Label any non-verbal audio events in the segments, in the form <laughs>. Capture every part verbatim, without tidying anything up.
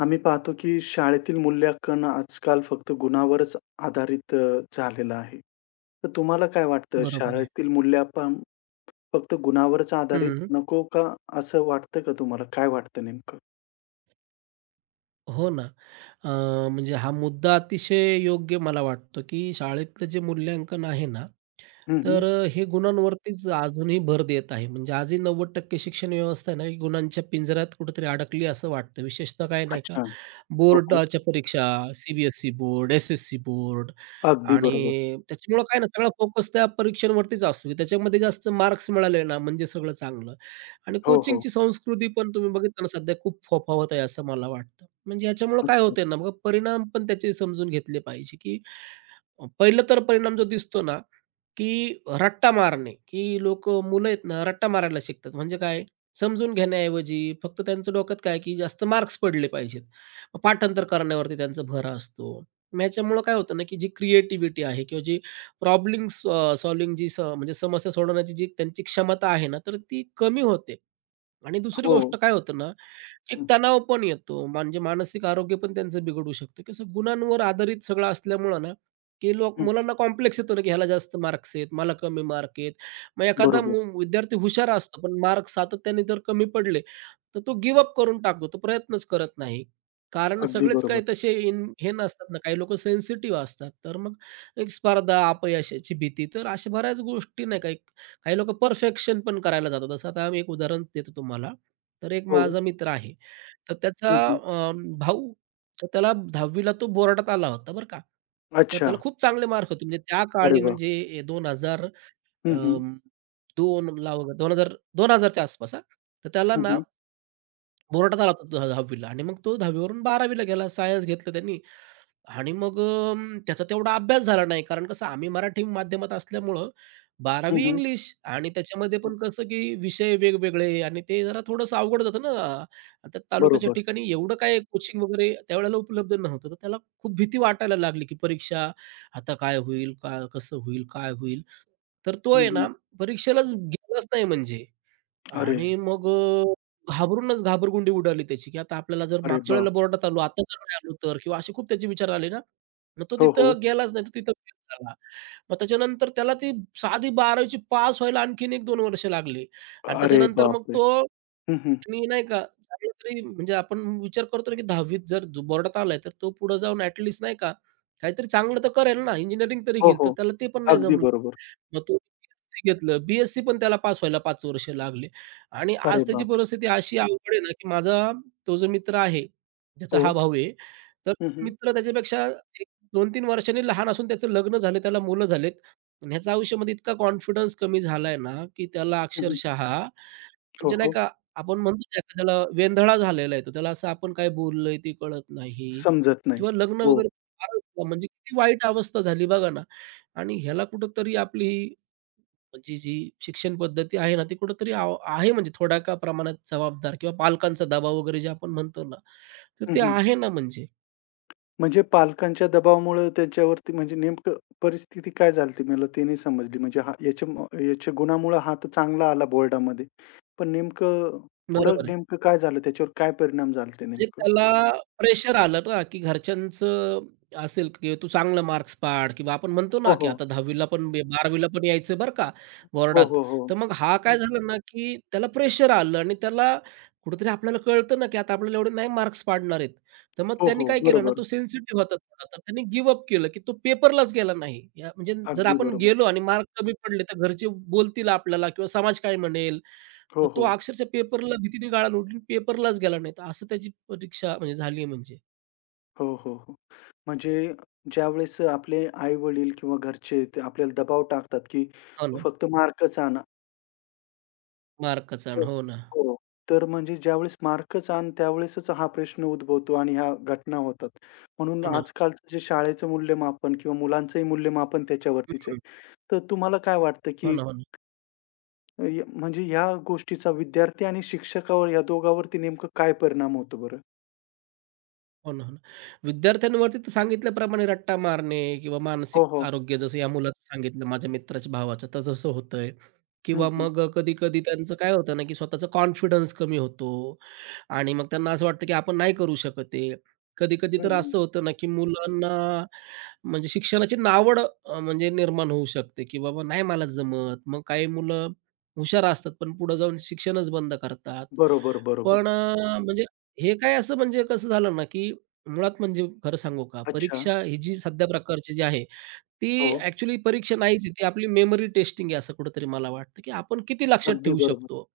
आम्ही पाहतो की शाळेतील मूल्यांकन आजकाल फक्त गुणावरच आधारित अ, झालेलं आहे. तर तुम्हाला काय वाटतं बरोबर आहे. शाळेतील मूल्यांकन फक्त गुणावरच आधारित हं. नको का असं वाटतं का तुम्हाला? काय वाटतं नेमकं? हो ना. अ, म्हणजे हा मुद्दा अतिशय योग्य मला वाटतो, की शाळेतलं जे मूल्यांकन आहे ना, हं, हं. तर अ, हे गुणांवरतीच अजूनही भर देत आहे. म्हणजे आजही नव्वद टक्के शिक्षण व्यवस्था आहे ना, ही गुणांच्या पिंजऱ्यात कुठेतरी अडकली असं वाटतं. विशेषतः काय नाही का अच्छा. हो, हो. बोर्डाच्या परीक्षा, सी-बी-एस-ई बोर्ड, एस-एस-सी बोर्ड अगदी बरोबर. आणि त्याच्यामुळं काय ना सगळा फोकस त्या परीक्षांवरतीच असतो, की त्याच्यामध्ये जास्त मार्क्स मिळाले ना म्हणजे सगळं चांगलं. आणि हो, हो. कोचिंगची संस्कृती पण तुम्ही बघितलं ना सध्या खूप फोफावत आहे असं मला वाटतं. म्हणजे ह्याच्यामुळं काय अच्छा. होतंय ना, मग परिणाम पण त्याचे समजून घेतले पाहिजे, की पहिलं तर परिणाम जो दिसतो ना की रट्टा मारणे, की लोकं मुलं आहेत ना, रट्टा मारायला शिकतात. म्हणजे काय, समजून घेण्याऐवजी फक्त त्यांचं डोक्यात काय, की जास्त मार्क्स पडले पाहिजेत. मग पाठांतर करण्यावरती त्यांचा भर असतो. मग ह्याच्यामुळं काय होतं ना, की जी क्रिएटिव्हिटी आहे किंवा जी प्रॉब्लेम सॉ जी स म्हणजे समस्या सोडवण्याची जी त्यांची क्षमता आहे ना, तर ती कमी होते. आणि दुसरी हो. गोष्ट काय होतं ना, एक हं, तणाव पण येतो. म्हणजे मानसिक आरोग्य पण त्यांचं बिघडू शकतं. कसं गुणांवर आधारित सगळं असल्यामुळं ना, की लोक हं. मुलांना कॉम्प्लेक्स येतो ना, की ह्याला जास्त मार्क्स आहेत, मला कमी मार्क आहेत. मग एखादा बरोबर. मु विद्यार्थी हुशार असतो, पण मार्क सातत्याने जर कमी पडले, तर तो गिव्ह अप करून टाकतो. तो प्रयत्नच करत नाही. कारण अगदी सगळेच बरोबर. काही तसे इन हे नसतात ना, काही लोकं सेन्सिटिव्ह असतात. तर मग एक स्पर्धा, अपयशाची भीती, तर अशा बऱ्याच गोष्टी नाही काही काही लोकं परफेक्शन पण करायला जातात. जसं आता आम्ही एक उदाहरण देतो तुम्हाला. तर एक हो. माझा मित्र आहे. तर त्याचा हं, हं. अ, भाऊ तर त्याला दहावी ला तो बोर्डात आला होता बरं का. तर अच्छा. त्याला खूप चांगले मार्क होते. म्हणजे त्या अरे काळी वाह! म्हणजे ए दोन हजार हं, हं. अं, 2ला वगैरे दोन हजार, दोन हजार च्या आसपास हां. तर त्याला हं, ना हं. बोर्डात आला होता दहावी ला आणि मग तो दहावी वरून गेला. सायन्स घेतलं त्यांनी आणि मग अं, त्याचा तेवढा अभ्यास झाला नाही. कारण कसं आम्ही मराठी माध्यमात असल्यामुळं हं, बारावी हं. इंग्लिश आणि त्याच्यामध्ये पण कसं की विषय वेगवेगळे आणि ते जरा थोडंसं अवघड जातं ना. आता तालुक्याच्या बरोबर. ठिकाणी एवढं काय कोचिंग वगैरे त्यावेळेला उपलब्ध नव्हतं. तर त्याला खूप भीती वाटायला लागली की परीक्षा आता काय होईल? का कसं होईल? काय होईल? तर तो हं, आहे ना हं. परीक्षेलाच गेलाच नाही म्हणजे. अरे, आणि मग अ, घाबरूनच घाबरगुंडी उडाली त्याची, की आता आपल्याला जर अरे मागच्या वाह! वेळेला बोर्डात आलो, आता जर नाही आलो तर? किंवा असे खूप त्याचे विचार आले ना, मग तो हो, हो. तिथं गेलाच नाही, तो तिथं फेल झाला. मग त्याच्यानंतर त्याला ती साधी बारावी ची पास व्हायला आणखीन एक दोन वर्ष लागली आणि अरे त्याच्यानंतर मग बापरे! तो हं, हं. मी नाही का चांगला तरी म्हणजे आपण विचार करतो ना, की दहावी त जर जो बोर्डात आलाय, तर तो पुढे जाऊन ॲटलीस्ट नाही का, काहीतरी चांगलं तर करेल ना, इंजिनिअरिंग तरी हो, घेईल. हो. तर त्याला ते पण नाही अगदी जमलं. बरोबर. मग तो बी घेतलं. बी पण त्याला पास व्हायला पाच वर्ष लागले. आणि अरे आज त्याची बाप! परिस्थिती अशी अवघड आहे ना, की माझा तो जो मित्र आहे, ज्याचा हो. हा भाऊ आहे, तर हं, हं. मित्र त्याच्यापेक्षा एक दोन तीन वर्षांनी लहान असून त्याचं लग्न झालं, त्याला मुलं झालेत. आणि ह्याचा आयुष्यामध्ये इतका कॉन्फिडन्स कमी झालाय ना, की त्याला हं, हं. अक्षरशः हो, म्हणजे नाही हो. का, आपण म्हणतो ना एखाद्याला वेंधळा झालेला आहे तो. त्याला असं आपण काय बोललोय ते कळत नाही समजत नाही. किंवा लग्न हो. वगैरे फारच म्हणजे किती वाईट अवस्था झाली बघा ना. आणि ह्याला कुठेतरी आपली जी, जी शिक्षण पद्धती आहे ना, ती कुठेतरी आव आहे म्हणजे थोड्या का प्रमाणात जबाबदार किंवा पालकांचा दबाव वगैरे जे आपण म्हणतो ना, तर हं, ते हं. आहे ना म्हणजे. म्हणजे पालकांच्या दबावामुळं त्याच्यावरती म्हणजे नेमकं परिस्थिती काय झाली होती मला ते नाही समजली. म्हणजे हा याच्या म याच्या गुणामुळं हा तर चांगला आला बोर्डामध्ये. पण नेमकं पुढं बरोबर आहे. नेमकं काय झालं? त्याच्यावर काय परिणाम झाले ते म्हणजे नेमकं? त्याला प्रेशर आलं ना, की घरच्यांचं असेल, की "तू चांगलं मार्क्स पाड" किंवा आपण म्हणतो हो, ना, की हो. आता दहावीला पण बारावीला पण यायचं बरं का हो, बोर्डात. हो, हो. तर मग हा काय झाला ना, की त्याला प्रेशर आलं आणि त्याला कुठेतरी आपल्याला कळतं ना, की आता आपल्याला एवढे नाही मार्क्स पाडणार आहेत. तर मग हो, त्यांनी हो. काय केलं ना, बरोबर. तो सेन्सिटिव्ह होता थोडा, तर त्यांनी गिव्ह केलं, की तो पेपरलाच गेला नाही. या म्हणजे जर अगदी आपण बरोबर. गेलो आणि मार्क कमी पडले, तर घरचे बोलतील आपल्याला किंवा समाज काय म्हणेल? हो, तर तो हो. अक्षरशः पेपरला भीतीने गाळा उडली, पेपरलाच गेला नाही. तर असं त्याची परीक्षा म्हणजे झाली म्हणजे. हो, हो, हो. म्हणजे ज्यावेळेस आपले आई-वडील किंवा घरचे ते आपल्याला दबाव टाकतात, की हो "तू ना. फक्त मार्कच आण." मार्कच तर आणि हो ना. हो. तर म्हणजे ज्यावेळेस मार्कच आण, त्यावेळेसच हा प्रश्न उद्भवतो आणि ह्या घटना होतात. म्हणून हो ना. आजकालचं जे शाळेचं मूल्यमापन किंवा मुलांचंही मूल्यमापन त्याच्यावरतीच आहे. हं. तर तुम्हाला काय वाटतं, हो की ना, हो ना. अ, य- म्हणजे ह्या गोष्टीचा विद्यार्थी आणि शिक्षकावर या दोघांवरती नेमकं काय परिणाम होतो बरं? हो ना, हो ना. विद्यार्थ्यांवरती तर सांगितल्याप्रमाणे रट्टा मारणे किंवा हो, मानसिक हो. आरोग्य जसं या मुलाचं सांगितलं माझ्या मित्राच्या भावाचं तर तसं होतंय हं, किंवा हं. मग अ, कधी-कधी त्यांचं काय होतं ना, की स्वतःचा कॉन्फिडन्स कमी होतो आणि मग त्यांना असं वाटतं, की आपण नाही करू शकत आहे. कधी-कधी हं, तर हं. असं होतं ना, की मुलांना म्हणजे शिक्षणाची नावड अ, म्हणजे निर्माण होऊ शकते, की बाबा नाही मला जमत. मग काही मुलं हुशार असतात, पण पुढे जाऊन शिक्षणच बंद करतात. बरोबर, बरोबर. पण अ, म्हणजे हे काय असं म्हणजे कसं झालं ना, की मुळात म्हणजे खरं सांगू का, अच्छा. परीक्षा ही जी सध्या प्रकारची जी आहे, हो. ती ॲक्चुअली परीक्षा नाहीच आहे. ती आपली मेमरी टेस्टिंग आहे असं कुठेतरी मला वाटतं, की आपण किती लक्षात अगदी ठेवू बरोबर. शकतो.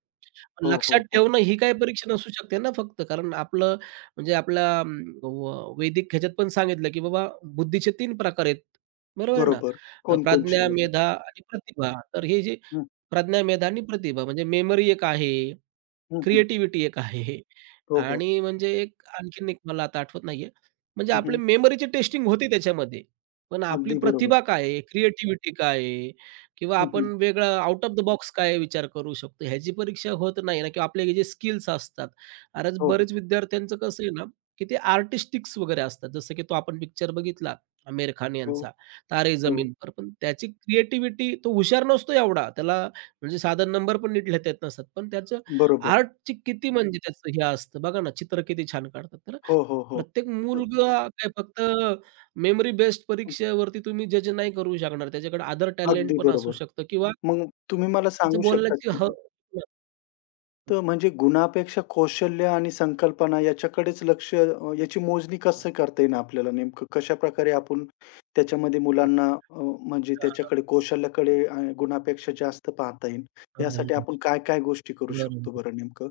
हो, लक्षात हो, हो. ठेवणं ही काही परीक्षा नसू शकते ना फक्त. कारण आपलं म्हणजे आपल्या अं, व वैदिक ह्याच्यात पण सांगितलं, की बाबा बुद्धीचे तीन प्रकार आहेत. बरोबर आहे ना? बरोबर. अ, कोण-कोणचे प्रज्ञा, बरं? मेधा आणि प्रतिभा. तर हे जे हं, प्रज्ञा, मेधा आणि प्रतिभा म्हणजे मेमरी एक आहे. हं, हं. क्रिएटिव्हिटी एक आहे हे हो, हो. आणि म्हणजे एक आणखीन एक मला आता आठवत नाहीये. म्हणजे हं, आपली हं. मेमरीची टेस्टिंग होती त्याच्यामध्ये. पण आपली अगदी बरोबर. प्रतिभा काय आहे? क्रिएटिव्हिटी काय आहे? किंवा हं, हं. आपण वेगळा आउट ऑफ द बॉक्स काय विचार करू शकतो? ह्याची परीक्षा होत नाही ना किंवा आपले जे स्किल्स असतात. अरेच हो, बरेच विद्यार्थ्यांचं कसं आहे ना, की ते आर्टिस्टिक्स वगैरे असतात. जसं की तो आपण पिक्चर बघितला आमिर खान हो, यांचा तारे हो. जमीन पर. पण त्याची क्रिएटिव्हिटी तो हुशार नसतो एवढा. त्याला म्हणजे साधा नंबर पण नीट लिहता येत नसतात. पण त्याचं बरोबर. आर्टची किती म्हणजे त्याचं हे असतं बघा ना, चित्र किती छान काढतात. तर हो, हो, हो. प्रत्येक अ, मुलगा काय फक्त मेमरी बेस्ड परीक्षेवरती तुम्ही जज नाही करू शकणार. त्याच्याकडे अदर टॅलेंट अगदी पण असू बरोबर. शकतं किंवा मग तुम्ही मला त्याचं सांगू शकता बोलण्याची की ह तर म्हणजे गुणापेक्षा कौशल्य आणि संकल्पना याच्याकडेच लक्ष अ, याची मोजणी हां, कसं करता येईल आपल्याला नेमकं कशाप्रकारे आपण त्याच्यामध्ये हां, मुलांना अ, म्हणजे हां, हां, हां. त्याच्याकडे कौशल्याकडे अ, गुणापेक्षा जास्त पाहता येईल. यासाठी आपण <laughs> काय-काय गोष्टी करू बरोबर. शकतो बरं नेमकं?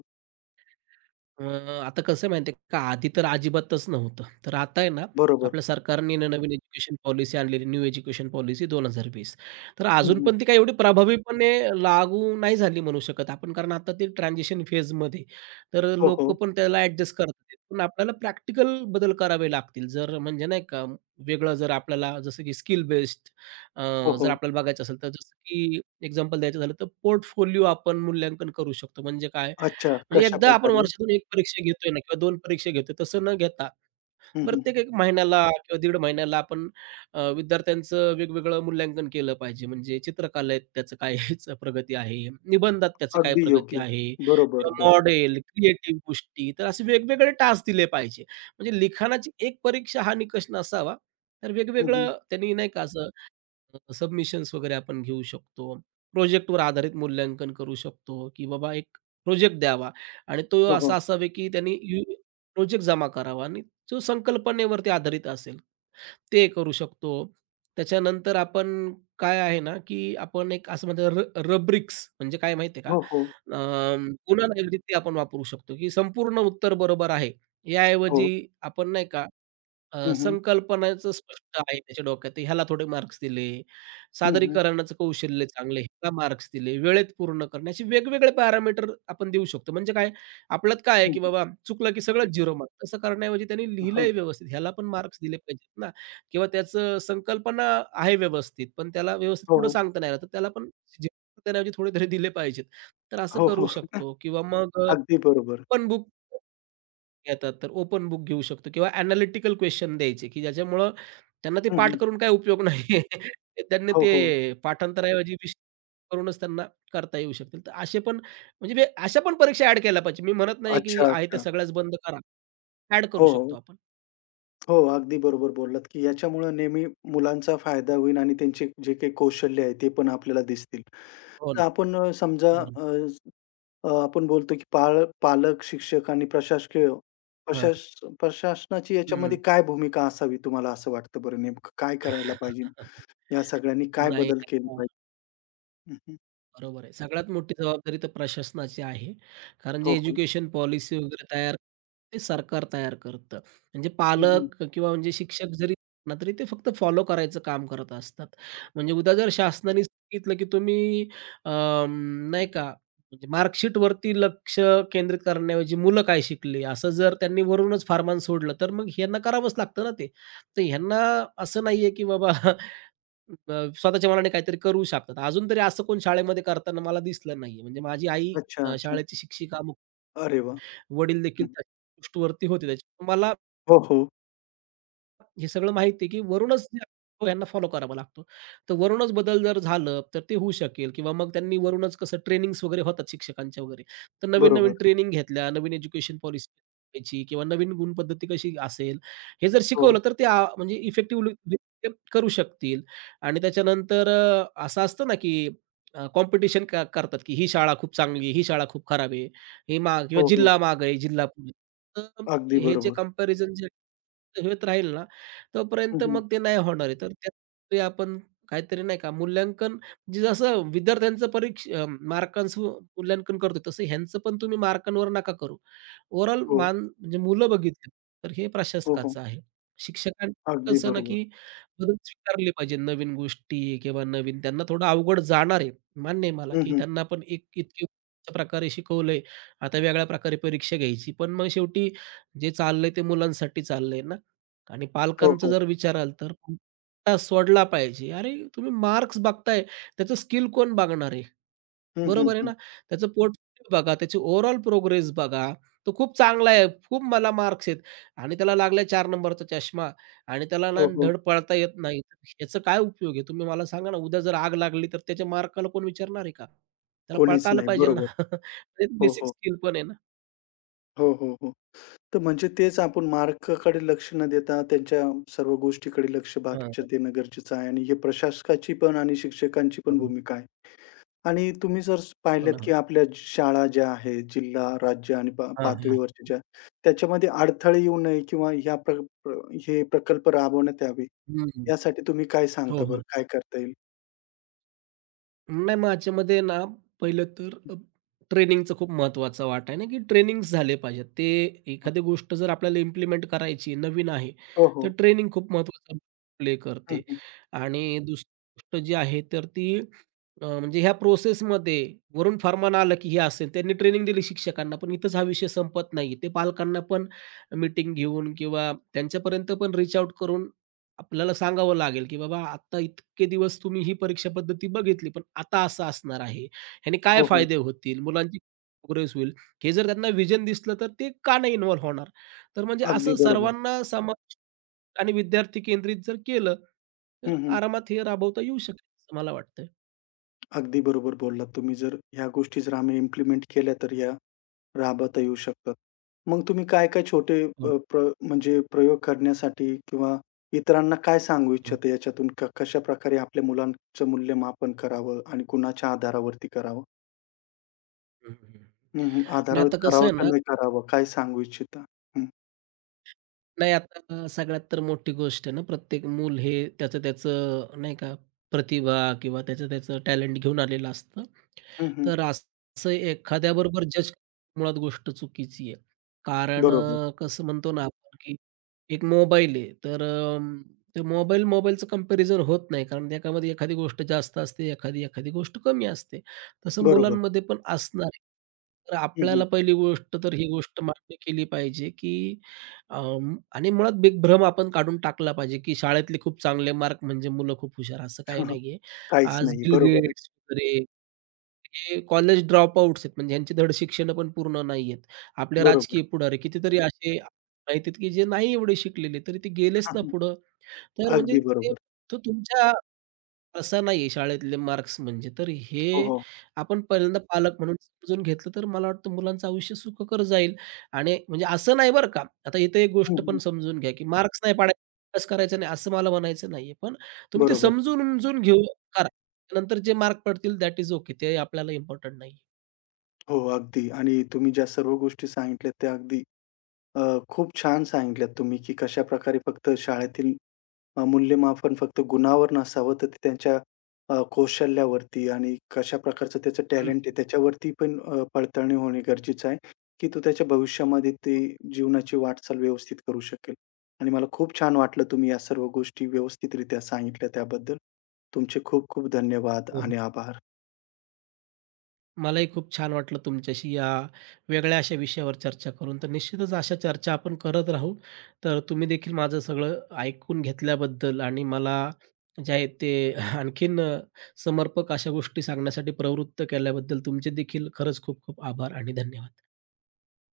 अ, आता कसं आहे माहिती आहे का, आधी तर अजिबातच नव्हतं. तर आता आहे ना, बरोबर. आपल्या सरकारने ना नवीन एज्युकेशन पॉलिसी आणलेली, न्यू एज्युकेशन पॉलिसी वीस वीस. तर हं, अजून हं. पण ती काही एवढी प्रभावीपणे लागू नाही झाली म्हणू शकत आपण, कारण आता ती ट्रान्झिशन फेजमध्ये आहे. तर हो, लोक हो. पण त्याला ॲडजस्ट करत पण आपल्याला प्रॅक्टिकल बदल करावे लागतील. जर म्हणजे नाही का, वेगळं जर आपल्याला जसं की स्किल बेस्ड हो, जर हो. आपल्याला बघायचं असेल, तर जसं की एक्झाम्पल द्यायचं झालं, तर पोर्टफोलिओ आपण मूल्यांकन करू शकतो. म्हणजे काय अच्छा. म्हणजे एकदा आपण कशाप्रकारे? वर्षातून एक परीक्षा घेतोय ना किंवा दोन परीक्षा घेतोय, तसं न घेता हं, हं. प्रत्येक एक महिन्याला किंवा दीड महिन्याला आपण अ, विद्यार्थ्यांचं वेगवेगळं मूल्यांकन केलं पाहिजे. म्हणजे चित्रकलेत त्याचं काय <laughs> प्रगती आहे, निबंधात त्याची काय अगदी प्रगती योग्य. आहे बरोबर, किंवा बरोबर. मॉडेल, क्रिएटिव्ह गोष्टी तर असे वेगवेगळे टास्क दिले पाहिजे. म्हणजे लिखाणाची एक परीक्षा हा निकष नसावा, तर हं, हं. वेगवेगळं त्यांनी नाही का अ, सबमिशन्स वगैरे आपण घेऊ शकतो. प्रोजेक्टवर आधारित मूल्यांकन करू शकतो, की बाबा एक प्रोजेक्ट द्यावा आणि तो हो, हो. असा असावे, की त्यांनी यू प्रोजेक्ट जमा करावा आणि जो संकल्पनेवरती आधारित असेल, ते करू शकतो. त्याच्यानंतर आपण काय आहे ना, की आपण एक असं म्हणतो रब्रिक्स म्हणजे काय माहिती आहे का? हो, हो. अं, पुन्हा एकदा ते आपण वापरू शकतो, की संपूर्ण उत्तर बरोबर आहे. याऐवजी हो. आपण नाही का अ, हं, हं. संकल्पनाचं स्पष्ट आहे त्याच्या डोक्यात, तर ह्याला थोडे मार्क्स दिले. हं, हं. सादरीकरणाचं कौशल्य चांगलं आहे, ह्याला मार्क्स दिले. वेळेत पूर्ण करणे, असे वेगवेगळे पॅरामीटर आपण देऊ शकतो. म्हणजे काय, आपल्यात काय आहे, हं, की हं. बाबा चुकलं की सगळंच शून्य मार्क्स. तसं करण्याऐवजी त्यांनी हं. लिहिलंय व्यवस्थित, ह्याला पण मार्क्स दिले पाहिजेत ना किंवा त्याचं संकल्पना आहे व्यवस्थित, पण त्याला व्यवस्थित हो, पुढं हो. सांगता नाही आलं, तर त्याला पण जे देण्याऐवजी थोडे तरी दिले पाहिजेत. तर असं हो, करू हो. शकतो किंवा मग अ, अगदी बरोबर. बुक येतात तर ओपन बुक घेऊ शकतो किंवा एनालिटिकल क्वेश्चन द्यायचे, की ज्याच्यामुळं त्यांना ते हं, पाठ हं. करून काय उपयोग नाहीये. <laughs> त्यांनी हो, हो. ते पाठांतराऐवजी विश करूनच त्यांना करता येऊ शकतील. तर असे पण म्हणजे वे अशा पण परीक्षा ॲड केल्या पाहिजे. मी म्हणत नाही, की अच्छा, आहे त्या अच्छा. सगळ्याच बंद करा. ॲड करू हो, शकतो हो. आपण. हो, अगदी बरोबर बोललात, की याच्यामुळे नेहमी मुलांचा फायदा होईल आणि त्यांचे जे काही कौशल्य आहे ते पण आपल्याला दिसतील. हो तर ना. आपण अ, समजा बरोबर. अ अ, आपण बोलतो की पाल पालक, शिक्षक आणि प्रशासकीय हां. प्रशास प्रशासनाची याच्यामध्ये हं. काय भूमिका असावी तुम्हाला असं वाटतं बरं नेमकं काय करायला पाहिजे? <laughs> या सगळ्यांनी काय नाही. बदल केले पाहिजे? हं, हं. बरोबर आहे. सगळ्यात मोठी जबाबदारी तर प्रशासनाची आहे. कारण हो, जे हो. एज्युकेशन पॉलिसी वगैरे तयार ते सरकार तयार करतं. म्हणजे हं, हं. पालक किंवा म्हणजे शिक्षक जरी ना तरी ते फक्त फॉलो करायचं काम करत असतात. म्हणजे उद्या जर शासनाने सांगितलं की तुम्ही अं, नाही का म्हणजे मार्कशीटवरती लक्ष केंद्रित करण्याऐवजी मुलं काय शिकली असं जर त्यांनी वरूनच फार्मान सोडलं तर मग ह्यांना करावंच लागतं ना ते. तर ह्यांना असं नाहीये की बाबा अ, स्वतःच्या मनाने काहीतरी करू शकतात. अजून तरी असं कोण शाळेमध्ये करताना मला दिसलं नाहीये. म्हणजे माझी आई अच्छा, अ, अच्छा. शाळेची शिक्षिका, मग अरे वाह! वडील देखील हं. त्या गोष्टीवरती होते. त्याच्यामुळे मला हो, हो. हे सगळं माहिती आहे, की वरूनच ते हो, यांना फॉलो करावा लागतो. तर वरूनच बदल जर झालं, तर ते होऊ शकेल किंवा मग त्यांनी वरूनच कसं ट्रेनिंग्स वगैरे होतात शिक्षकांच्या वगैरे. तर बरोबर. नवीन-नवीन ट्रेनिंग घेतल्या, नवीन एज्युकेशन पॉलिसी घ्यायची किंवा नवीन गुणपद्धती कशी असेल, हे जर हो. शिकवलं तर ते आ म्हणजे इफेक्टिव्हली करू शकतील. आणि त्याच्यानंतर अ, असं असतं ना, की कॉम्पिटिशन करतात, की ही शाळा खूप चांगली आहे, ही शाळा खूप खराब आहे. ही माग किंवा हो, हो. जिल्हा मागे आहे, जिल्हा पुढे. तर अगदी हे जे बरोबर. कंपॅरिझन जे होत राहील ना, हं, तोपर्यंत हं. मग ते नाही होणार आहे. तर त्यासाठी आपण काहीतरी नाही का मूल्यांकन जे जसं विद्यार्थ्यांचं परीक्ष अ, मार्कांचं मूल्यांकन करतो, तसं ह्यांचं पण तुम्ही मार्कांवर नका करू. ओव्हरऑल हो. मान म्हणजे मुलं बघितली, तर हे हो, हो. प्रशासकाचं आहे. शिक्षकांनी अगदी कसं ना, बरोबर. की बदल स्वीकारले पाहिजे. नवीन गोष्टी किंवा नवीन त्यांना थोडं अवघड जाणार आहे. मान्य आहे मला, हं, की हं. त्यांना पण एक इतके प्रकारे शिकवलंय, आता वेगळ्या प्रकारे परीक्षा घ्यायची. पण मग शेवटी जे चाललंय ते मुलांसाठी चाललंय ना. आणि हो, पालकांचा हो. जर विचाराल तर मुद्दा सोडला पाहिजे. अरे, तुम्ही मार्क्स बघताय, त्याचं स्किल कोण बघणार आहे? हं, हं, बरोबर आहे हं. ना? त्याचं पोर्टफोलिओ बघा, त्याची ओव्हरऑल प्रोग्रेस बघा. तो खूप चांगला आहे, खूप मला मार्क्स आहेत आणि त्याला लागलाय चार नंबरचा चष्मा आणि त्याला ना हो, हो. धड पळता येत नाही. याचा काय उपयोग आहे? तुम्ही मला सांगा ना, उद्या जर आग लागली तर त्याच्या मार्काला कोण विचारणार आहे का? त्याला कोणीच पळता आलं नाही. पाहिजे ना. बरोबर. <laughs> हो, बेसिक हो. स्किल पण आहे ना. हो, हो, हो. तर म्हणजे तेच आपण मार्काकडे लक्ष न देता त्यांच्या सर्व गोष्टीकडे लक्ष हां, बाकीच्या देणं गरजेचं आहे आणि हे प्रशासकाची पण आणि शिक्षकांची हो, पण ना, भूमिका आहे. आणि तुम्ही जर हो पाहिलत, ना. की आपल्या शाळा ज्या आहेत जिल्हा, राज्य आणि पा हां, हां. पातळीवरच्या ज्या त्याच्यामध्ये अडथळे येऊ नये किंवा ह्या प्र प्र हे प्रकल्प राबवण्यात यावे, हं, यासाठी तुम्ही काय सांगता हो, बरं? हो. काय करता येईल? नाही माझ्यामध्ये ना, पहिलं तर अ, ट्रेनिंगचं खूप महत्त्वाचा वाटा आहे ना, की ट्रेनिंग्स झाले पाहिजेत. ते एखादी गोष्ट जर आपल्याला इम्प्लिमेंट करायची नवीन आहे, हो, हो. तर ट्रेनिंग खूप महत्त्वाचा प्ले हं, करते. हं. आणि दुसरी गोष्ट जी आहे तर ती अ, म्हणजे ह्या प्रोसेसमध्ये वरून फर्मान आलं, की हे असेल. त्यांनी ट्रेनिंग दिली शिक्षकांना, पण इथंच हा विषय संपत नाही. ते पालकांना पण मीटिंग घेऊन किंवा त्यांच्यापर्यंत पण रीच आउट करून आपल्याला सांगावं लागेल, की बाबा आता इतके दिवस तुम्ही ही परीक्षा पद्धती बघितली, पण आता असं असणार आहे. ह्याने काय हो, हो. फायदे होतील? मुलांची प्रोग्रेस होईल. हे जर त्यांना व्हिजन दिसलं, तर ते का नाही इन्व्हॉल्व होणार? तर म्हणजे अगदी असं बरोबर. सर्वांना समावेश आणि विद्यार्थी केंद्रित जर केलं, तर हं, हं. आरामात हे राबवता येऊ शकेल, असं मला वाटतंय. अगदी बरोबर बोललात तुम्ही. जर ह्या गोष्टी जर आम्ही इम्प्लिमेंट केल्या, तर ह्या राबवता येऊ शकतात. मग तुम्ही काय-काय छोटे हो अ, ना. प्र म्हणजे प्रयोग करण्यासाठी किंवा इतरांना काय सांगू इच्छिता याच्यातून? क कशाप्रकारे आपल्या मुलांचं मूल्यमापन करावं आणि कुणाच्या आधारावरती करावं? हं, हं, हं. नाही आधारावर आता कसं करावं आहे का ना नाही करावं? काय सांगू इच्छिता? हं, नाही आता सगळ्यात तर मोठी गोष्ट आहे ना, प्रत्येक मूल हे त्याचं-त्याचं नाही का प्रतिभा किंवा त्याचं-त्याचं टॅलेंट घेऊन आलेलं असतं. हं, हं. तर असं एखाद्याबरोबर जज मुळात गोष्ट चुकीची आहे. कारण बरोबर, अ, कसं म्हणतो ना आपण, की एक मोबाईल आहे तर अ, ते मोबाईल मोबाईलचं कंपॅरिझन होत नाही. कारण त्याच्यामध्ये एखादी गोष्ट जास्त असते, एखादी एखादी गोष्ट कमी असते. तसं बरोबर. मुलांमध्ये पण असणार आहे. तर हं, हं. आपल्याला पहिली गोष्ट तर ही गोष्ट मान्य केली पाहिजे, की अं, आणि मुळात बिग भ्रम आपण काढून टाकला पाहिजे, की शाळेतले खूप चांगले मार्क म्हणजे मुलं खूप हुशार असं <laughs> काही हां, हां. नाहीये. काहीच आज नाही. बिल बरोबर आहे. गेट्स वगैरे हे कॉलेज ड्रॉपआउट्स आहेत म्हणजे ह्यांची धड शिक्षण पण पूर्ण नाहीयेत. आपले बरोबर. राजकीय पुढारी कितीतरी असे माहिती की जे नाही एवढे शिकलेले तरी ते गेलेच हां, ना हां. पुढं. तर म्हणजे अगदी ते बरोबर. तो तुमच्या तसं नाही आहे शाळेतले मार्क्स म्हणजे. तर हे हो, हो. आपण पहिल्यांदा पालक म्हणून समजून घेतलं, तर मला वाटतं मुलांचं आयुष्य सुखकर जाईल. आणि म्हणजे असं नाही बरं का, आता इथे एक हं, गोष्ट पण हं. समजून घ्या, की मार्क्स नाही पाडायचे, अभ्यास करायचा नाही असं मला म्हणायचं नाहीये. पण तुम्ही ते बरोबर. समजून-उमजून घेऊ करा. नंतर जे मार्क पडतील दॅट इज ओके. ते आपल्याला इम्पोर्टंट नाही. हो, अगदी आणि तुम्ही ज्या सर्व गोष्टी सांगितल्यात त्या अगदी अ, खूप छान सांगितल्यात तुम्ही, की कशाप्रकारे फक्त शाळेतील अ, मूल्यमापन फक्त गुणावर नसावं, तर ते त्यांच्या अ, कौशल्यावरती आणि कशा प्रकारचं त्याचं हं. टॅलेंट आहे त्याच्यावरती पण अ, पडताळणी होणे गरजेचं आहे, की तो त्याच्या भविष्यामध्ये ते जीवनाची वाटचाल व्यवस्थित करू शकेल. आणि मला खूप छान वाटलं तुम्ही या सर्व गोष्टी व्यवस्थितरित्या सांगितल्या त्याबद्दल. तुमचे खूप खूप धन्यवाद हो, हो. आणि आभार. मलाही खूप छान वाटलं तुमच्याशी या वेगळ्या अशा विषयावर चर्चा करून. तर निश्चितच अशा चर्चा आपण करत राहू. तर तुम्ही देखील माझं सगळं ऐकून घेतल्याबद्दल आणि मला जे आहे ते <laughs> आणखीन अ, समर्पक अशा गोष्टी सांगण्यासाठी प्रवृत्त केल्याबद्दल तुमचे देखील खरंच खूप खूप आभार आणि धन्यवाद.